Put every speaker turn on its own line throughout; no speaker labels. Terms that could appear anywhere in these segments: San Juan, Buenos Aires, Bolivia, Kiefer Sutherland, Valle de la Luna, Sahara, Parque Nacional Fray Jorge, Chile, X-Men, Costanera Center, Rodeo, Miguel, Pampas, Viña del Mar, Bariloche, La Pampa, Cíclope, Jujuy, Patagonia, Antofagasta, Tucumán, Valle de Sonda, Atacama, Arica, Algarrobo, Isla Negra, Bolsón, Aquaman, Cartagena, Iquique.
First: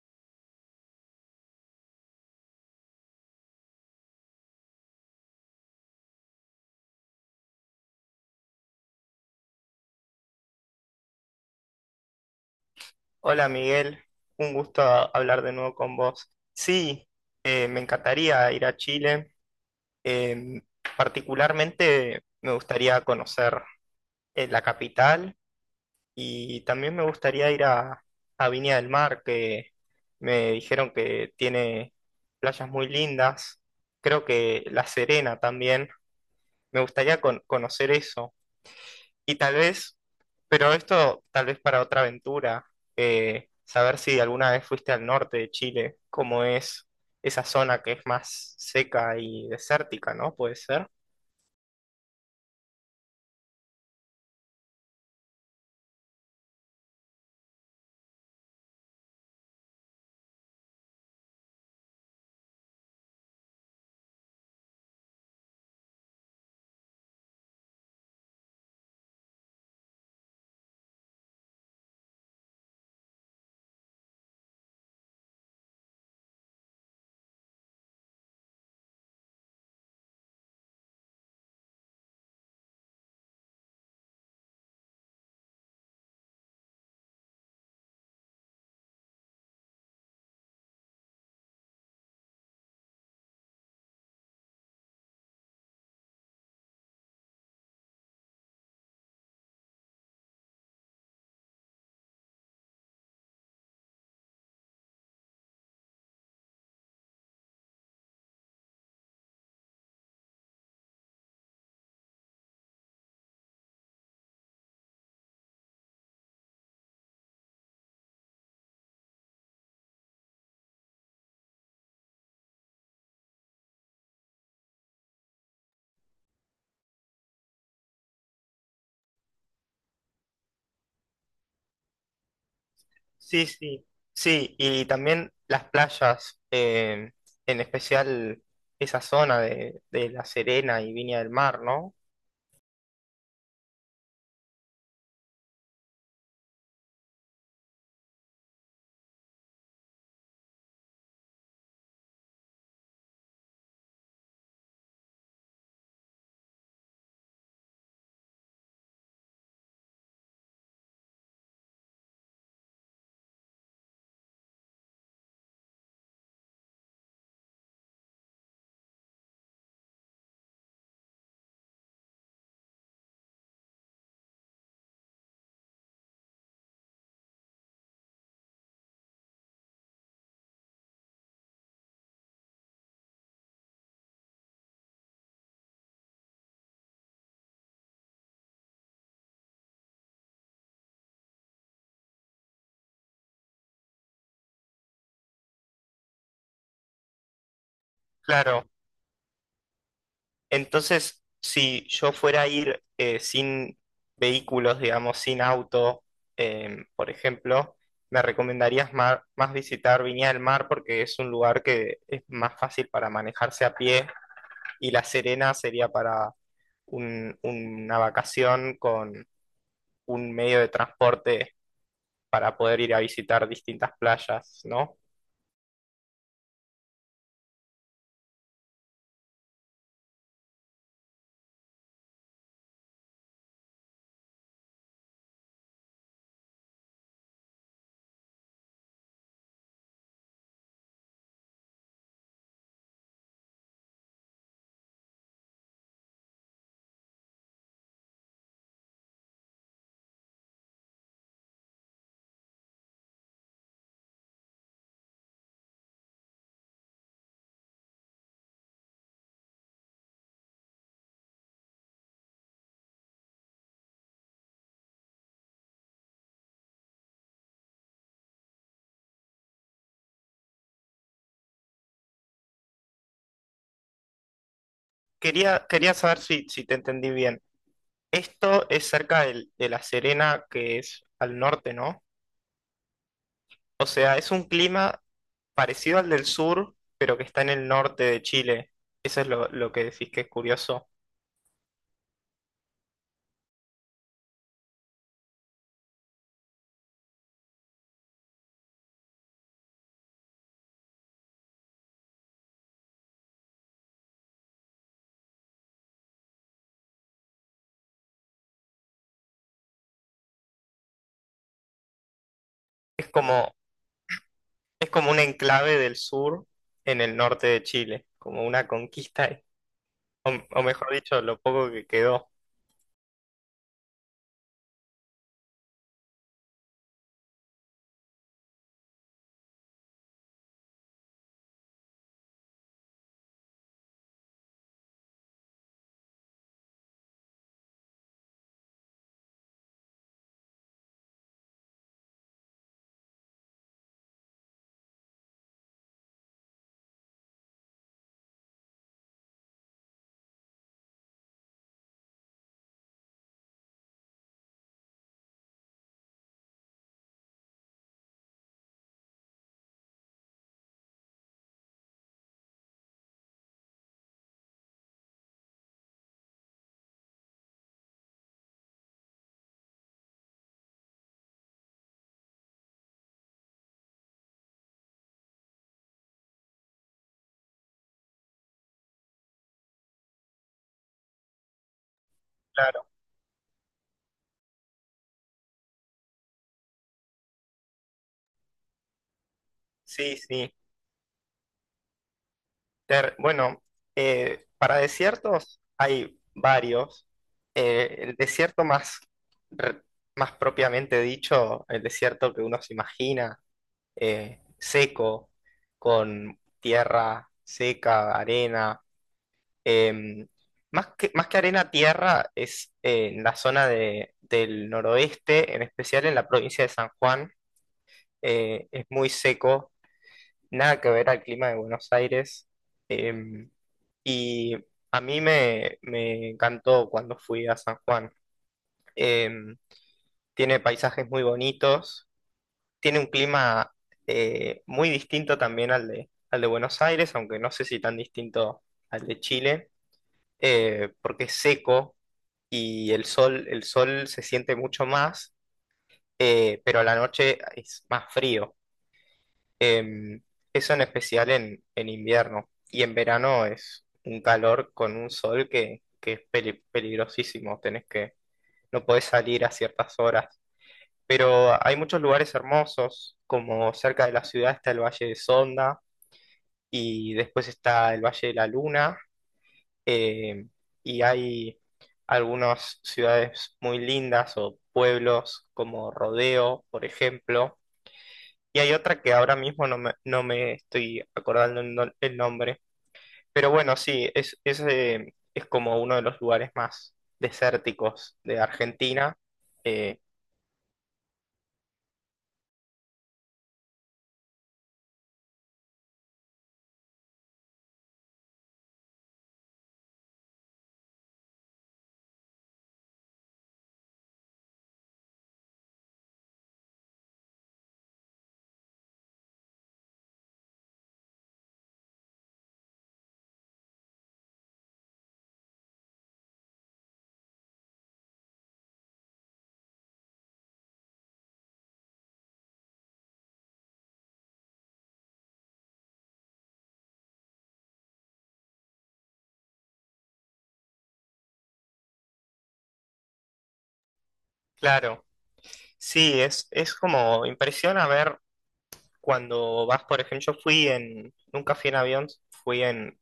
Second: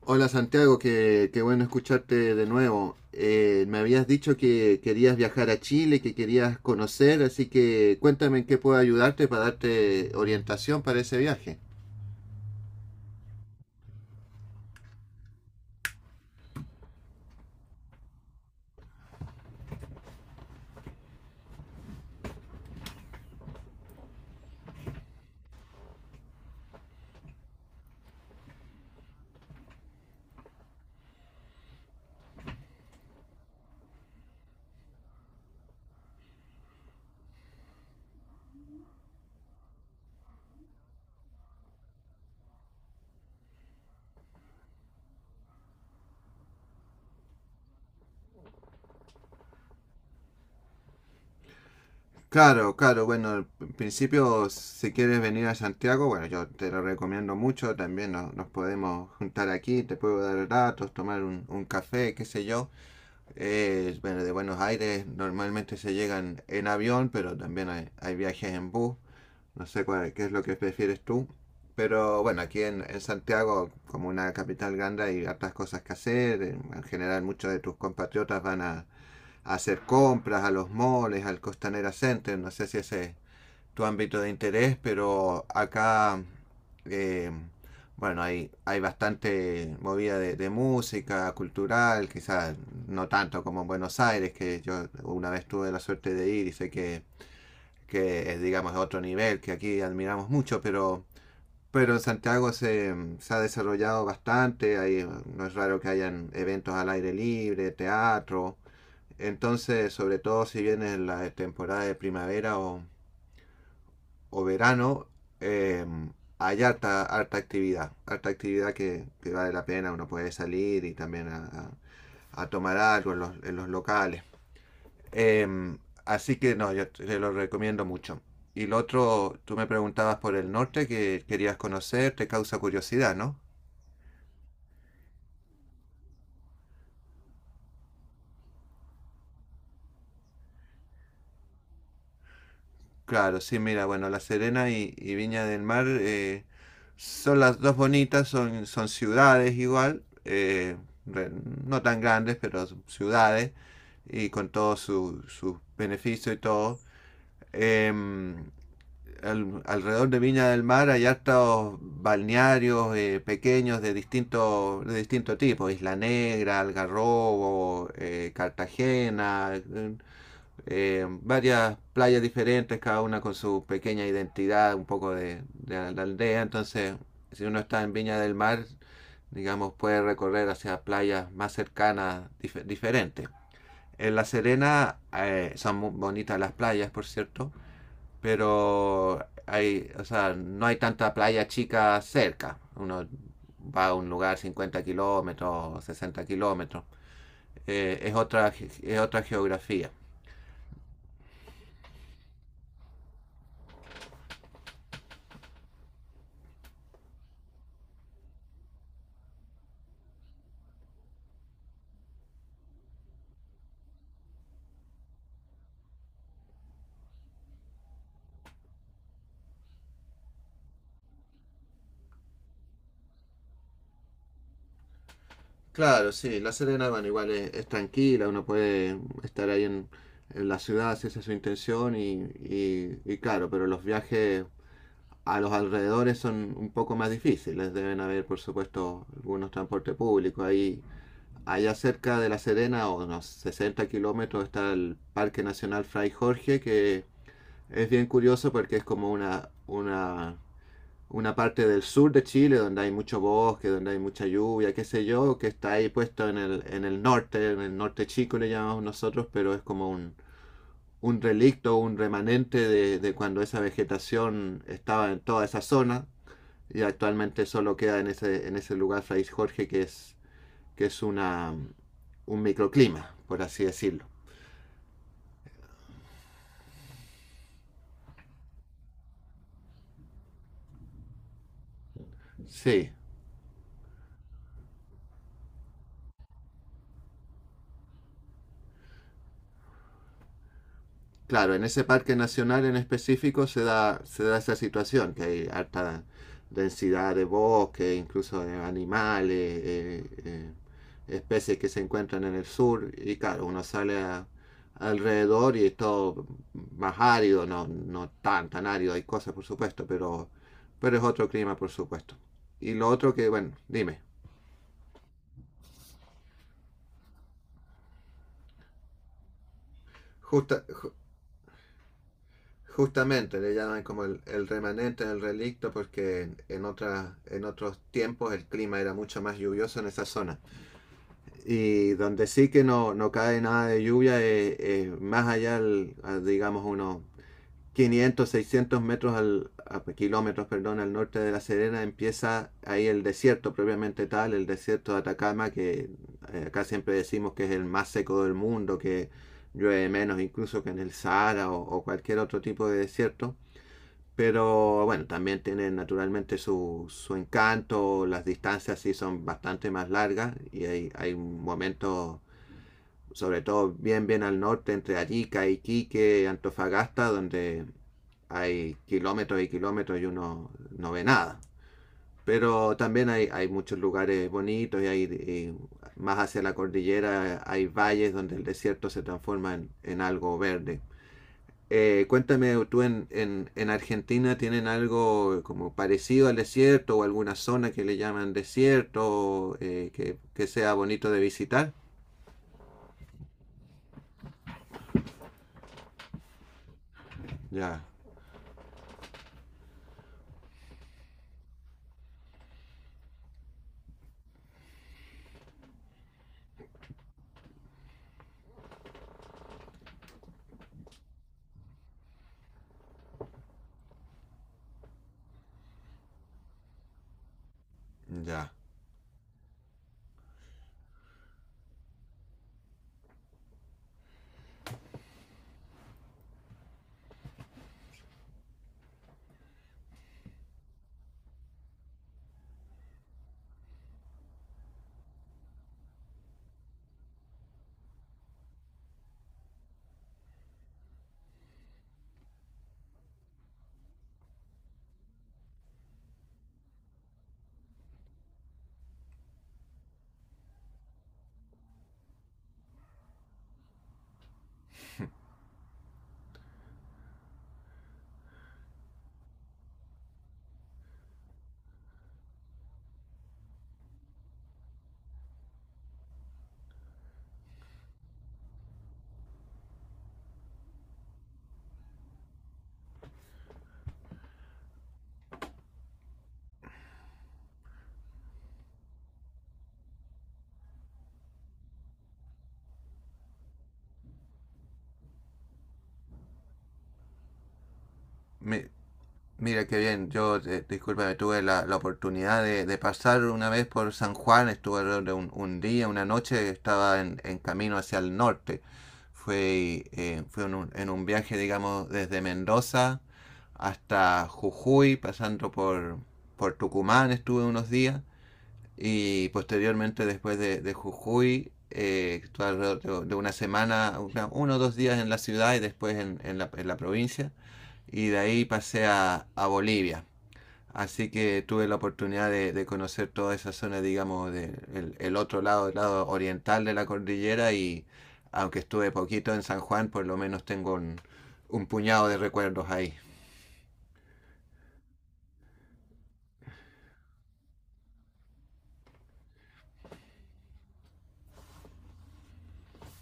Hola Santiago, qué bueno escucharte de nuevo. Me habías dicho que querías viajar a Chile, que querías conocer, así que cuéntame en qué puedo ayudarte para darte orientación para ese viaje.
Hola Miguel, un gusto hablar de nuevo con vos. Sí, me encantaría ir a Chile. Eh, particularmente me gustaría conocer la capital y también me gustaría ir a Viña del Mar, que me dijeron que tiene playas muy lindas. Creo que La Serena también. Me gustaría conocer eso. Y tal vez, pero esto tal vez para otra aventura, saber si alguna vez fuiste al norte de Chile, cómo es esa zona que es más seca y desértica, ¿no? Puede ser.
Claro, claro, bueno, en principio si quieres venir a Santiago, bueno, yo te lo recomiendo mucho, también nos podemos juntar aquí, te puedo dar datos, tomar un café, qué sé yo. Bueno, de Buenos Aires normalmente se llegan en avión, pero también hay viajes en bus. No sé cuál, qué es lo que prefieres tú. Pero bueno, aquí en Santiago, como una capital grande, hay hartas cosas que hacer. En general, muchos de tus compatriotas van a hacer compras a los moles, al Costanera Center. No sé si ese es tu ámbito de interés, pero acá, eh, bueno, hay bastante movida de música, cultural, quizás no tanto como en Buenos Aires, que yo una vez tuve la suerte de ir y sé que es, digamos, otro nivel, que aquí admiramos mucho, pero en Santiago se ha desarrollado bastante, ahí no es raro que hayan eventos al aire libre, teatro, entonces, sobre todo si viene la temporada de primavera o verano, eh, hay harta actividad, harta actividad que vale la pena, uno puede salir y también a tomar algo en los locales. Em, Así que no, yo te lo recomiendo mucho. Y lo otro, tú me preguntabas por el norte que querías conocer, te causa curiosidad, ¿no?
Sí, sí. Sí, y también las playas, en especial esa zona de La Serena y Viña del Mar, ¿no?
Claro, sí, mira, bueno, La Serena y Viña del Mar, son las dos bonitas, son ciudades igual, re- no tan grandes, pero son ciudades y con todos sus beneficios y todo. em, Alrededor de Viña del Mar hay hartos balnearios, pequeños de distinto tipo: Isla Negra, Algarrobo, Cartagena, varias playas diferentes, cada una con su pequeña identidad, un poco de la aldea. Entonces, si uno está en Viña del Mar, digamos, puede recorrer hacia playas más cercanas, diferentes. En La Serena, son muy bonitas las playas, por cierto, pero hay, o sea, no hay tanta playa chica cerca. Uno va a un lugar, 50 kilómetros, 60 kilómetros. Eh, es, otra,
Claro,
es otra geografía.
entonces, si yo fuera a ir sin vehículos, digamos, sin auto, por ejemplo, me recomendarías más visitar Viña del Mar porque es un lugar que es más fácil para manejarse a pie, y La Serena sería para una vacación con un medio de transporte para poder ir a visitar distintas playas, ¿no?
Claro, sí, La Serena, bueno, igual es tranquila, uno puede estar ahí en la ciudad si esa es su intención y claro, pero los viajes a los alrededores son un poco más difíciles, deben haber por supuesto algunos transportes públicos ahí. Allá cerca de La Serena, a unos 60 kilómetros, está el Parque Nacional Fray Jorge, que es bien curioso porque es como una parte del sur de Chile donde hay mucho bosque, donde hay mucha lluvia, qué sé yo, que está ahí puesto en el norte, en el norte chico le llamamos nosotros, pero es como un relicto, un remanente de cuando esa vegetación estaba en toda esa zona, y actualmente solo queda en ese lugar, Fray Jorge, que que es una, un microclima, por así decirlo.
Quería, quería saber si, si te entendí bien. Esto es cerca de La Serena, que es al norte, ¿no?
Sí,
O sea, es un clima parecido al del sur, pero que está en el norte de Chile. Eso es lo que decís que es curioso.
claro, en ese parque nacional en específico se da esa situación, que hay alta densidad de bosque, incluso de animales, eh, eh, especies que se encuentran en el sur, y claro, uno alrededor y es todo más árido, no, no tan árido, hay cosas por supuesto, pero es otro clima por supuesto. Y lo
Es
otro que, bueno,
como,
dime.
es como un enclave del sur en el norte de Chile, como una conquista, o, o
Justa,
mejor dicho, lo poco que quedó.
Justamente, le llaman como el remanente, el relicto, porque en otros tiempos el clima era mucho más lluvioso en esa zona. Y donde sí que no, no cae nada de lluvia, es más allá, digamos, unos 500, 600 metros kilómetros, perdón, al norte de La Serena, empieza ahí el desierto propiamente tal, el desierto de Atacama, que acá siempre decimos que es el más seco del mundo, que llueve menos incluso que en el Sahara, o cualquier otro tipo de desierto. Pero bueno, también tiene naturalmente su encanto, las distancias sí son bastante más largas y hay momentos, sobre todo bien al norte, entre Arica, Iquique, Antofagasta, donde hay kilómetros y kilómetros y uno no ve nada. Pero también hay muchos lugares bonitos y, más hacia la cordillera hay valles donde el desierto se transforma en algo verde. Cuéntame, ¿tú
Claro,
en Argentina tienen algo como parecido al desierto, o alguna zona que le llaman desierto,
sí,
que
sí.
sea bonito de visitar?
Bueno, para desiertos hay varios.
Ya,
El desierto más, re- más propiamente dicho, el desierto que uno se imagina seco, con tierra seca, arena. Em, más más que arena, tierra es en la zona del noroeste, en especial en la provincia de San Juan.
ya.
Es muy seco, nada que ver al clima de Buenos Aires. em, y a mí me encantó cuando fui a San Juan. Em, tiene paisajes muy bonitos, tiene un clima muy distinto también al de Buenos Aires, aunque no sé si tan distinto al de Chile, porque es seco y el sol se siente mucho más, pero a la noche es más frío. Em, eso en especial en invierno. Y en verano es un calor con un sol que es peligrosísimo. No podés salir a ciertas horas, pero hay muchos lugares hermosos, como cerca de la ciudad está el Valle de Sonda y después está el Valle de la Luna, eh, y hay algunas ciudades muy lindas o pueblos como Rodeo, por ejemplo, y hay otra que ahora mismo no me estoy acordando el, no- el nombre, pero bueno, sí, es como uno de los lugares más desérticos de
Me,
Argentina.
Mira qué
eh,
bien, yo, discúlpame, tuve la, la oportunidad de pasar una vez por San Juan, estuve alrededor de un día, una noche, estaba en camino hacia el norte. Fue en un viaje, digamos, desde Mendoza hasta Jujuy, pasando por Tucumán, estuve unos días, y posteriormente después de Jujuy, estuve alrededor de una semana, uno o dos días en la ciudad, y después en la provincia, y de ahí pasé a Bolivia. Así que tuve la oportunidad de conocer toda esa zona, digamos, el otro lado, el lado oriental de la cordillera, y aunque estuve poquito en San Juan, por lo menos tengo un puñado de recuerdos ahí.
claro. Sí, es como impresiona ver cuando vas, por ejemplo, yo fui en, nunca fui en avión, fui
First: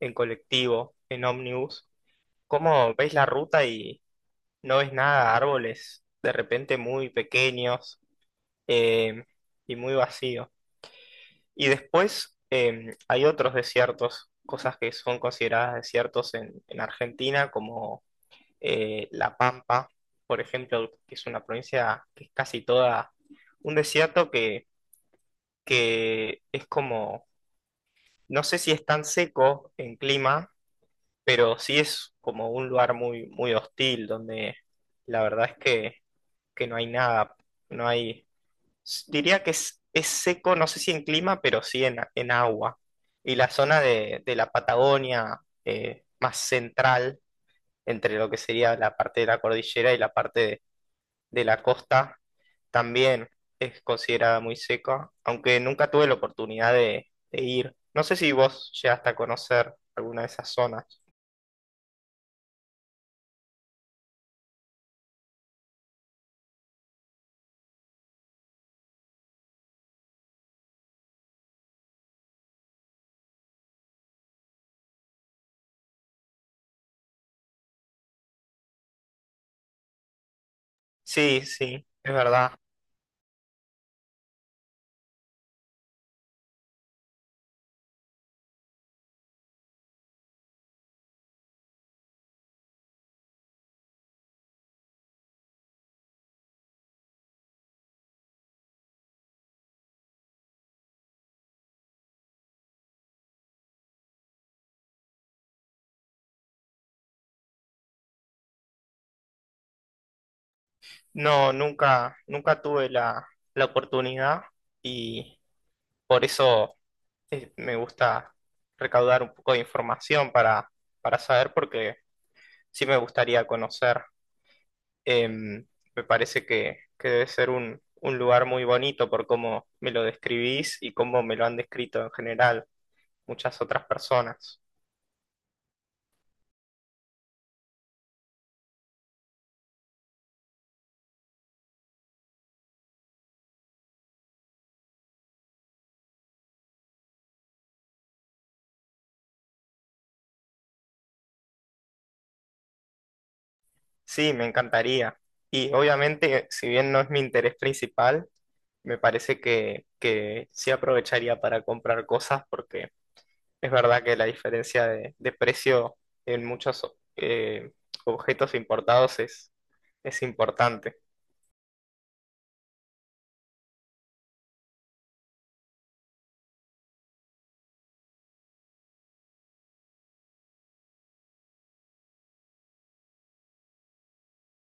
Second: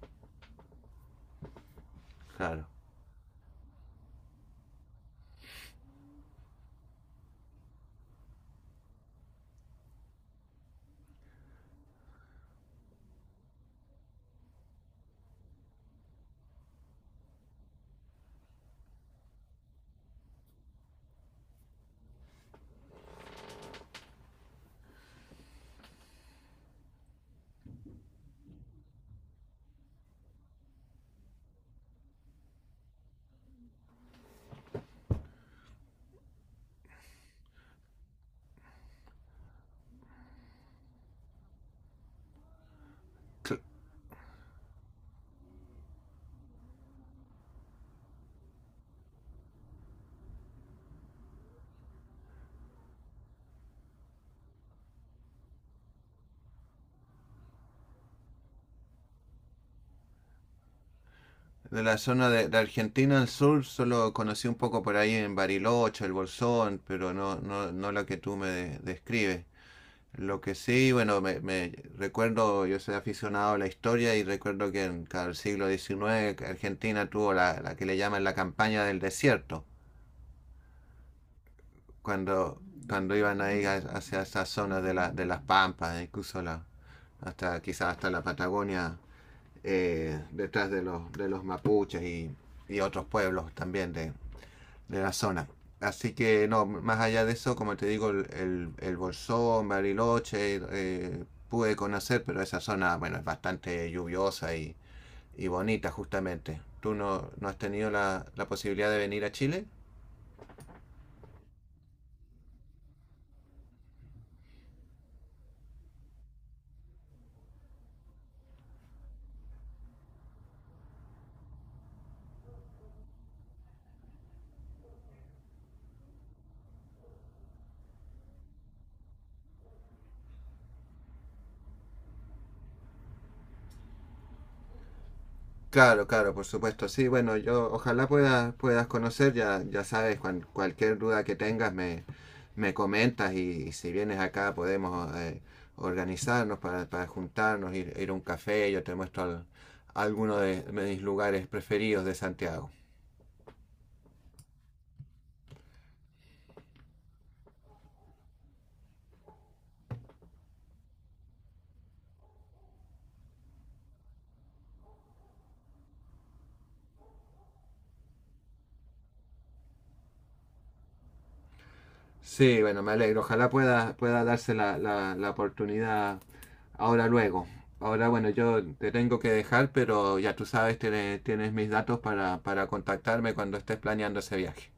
en colectivo, en ómnibus.
Claro.
¿Cómo ves la ruta y no ves nada? Árboles de repente muy pequeños, eh, y muy vacío. Y después hay otros desiertos, cosas que son consideradas desiertos en Argentina, como La Pampa, por ejemplo, que es una provincia que es casi toda un desierto que es como... No sé si es tan seco en clima, pero sí es como un lugar muy, muy hostil, donde la verdad es que no hay nada, no hay, diría que es seco, no sé si en clima, pero sí en agua. Y la zona de la Patagonia más central, entre lo que sería la parte de la cordillera y la parte de la costa, también es considerada muy seca, aunque nunca tuve la oportunidad de ir. No sé si vos llegaste a conocer alguna de esas zonas.
De la zona de Argentina al sur solo conocí un poco por ahí en Bariloche, el Bolsón, pero no, no, no la que tú me describes. Lo que sí, bueno, me recuerdo, yo soy aficionado a la historia y recuerdo que en el siglo XIX, que Argentina tuvo la que le llaman la campaña del desierto,
Sí, sí, es verdad.
cuando, cuando iban ahí hacia esas zonas de de las Pampas, incluso hasta quizás hasta la Patagonia, detrás de los mapuches y otros pueblos también de la zona. Así que no, más allá de eso, como te digo, el Bolsón, Bariloche, pude conocer, pero esa zona, bueno, es bastante lluviosa y bonita justamente. ¿Tú no, no has tenido la, la posibilidad de venir a Chile?
No, nunca, nunca tuve la oportunidad, y por eso me gusta recaudar un poco de información para saber, porque sí me gustaría conocer. Em, me parece que debe ser un lugar muy bonito por cómo me lo describís y cómo me lo han descrito en general muchas otras personas.
Claro, claro, por supuesto. Sí, bueno, yo ojalá puedas conocer. Ya, ya sabes, cualquier duda que tengas me comentas, y si vienes acá podemos, organizarnos para juntarnos, ir a un café, yo te muestro alguno de mis lugares preferidos de Santiago.
Sí, me encantaría. Y obviamente, si bien no es mi interés principal, me parece que sí aprovecharía para comprar cosas porque es verdad que la diferencia de precio en muchos eh, objetos importados es importante.
Sí, bueno, me alegro, ojalá pueda darse la oportunidad ahora luego. Ahora, bueno, yo te tengo que dejar, pero ya tú sabes, tienes mis datos para contactarme cuando estés planeando ese viaje.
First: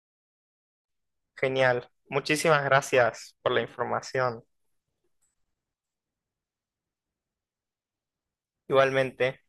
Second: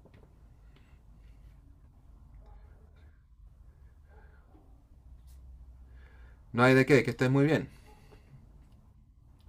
Genial. Muchísimas gracias por la información.
No hay de qué, que estés muy bien.
Igualmente.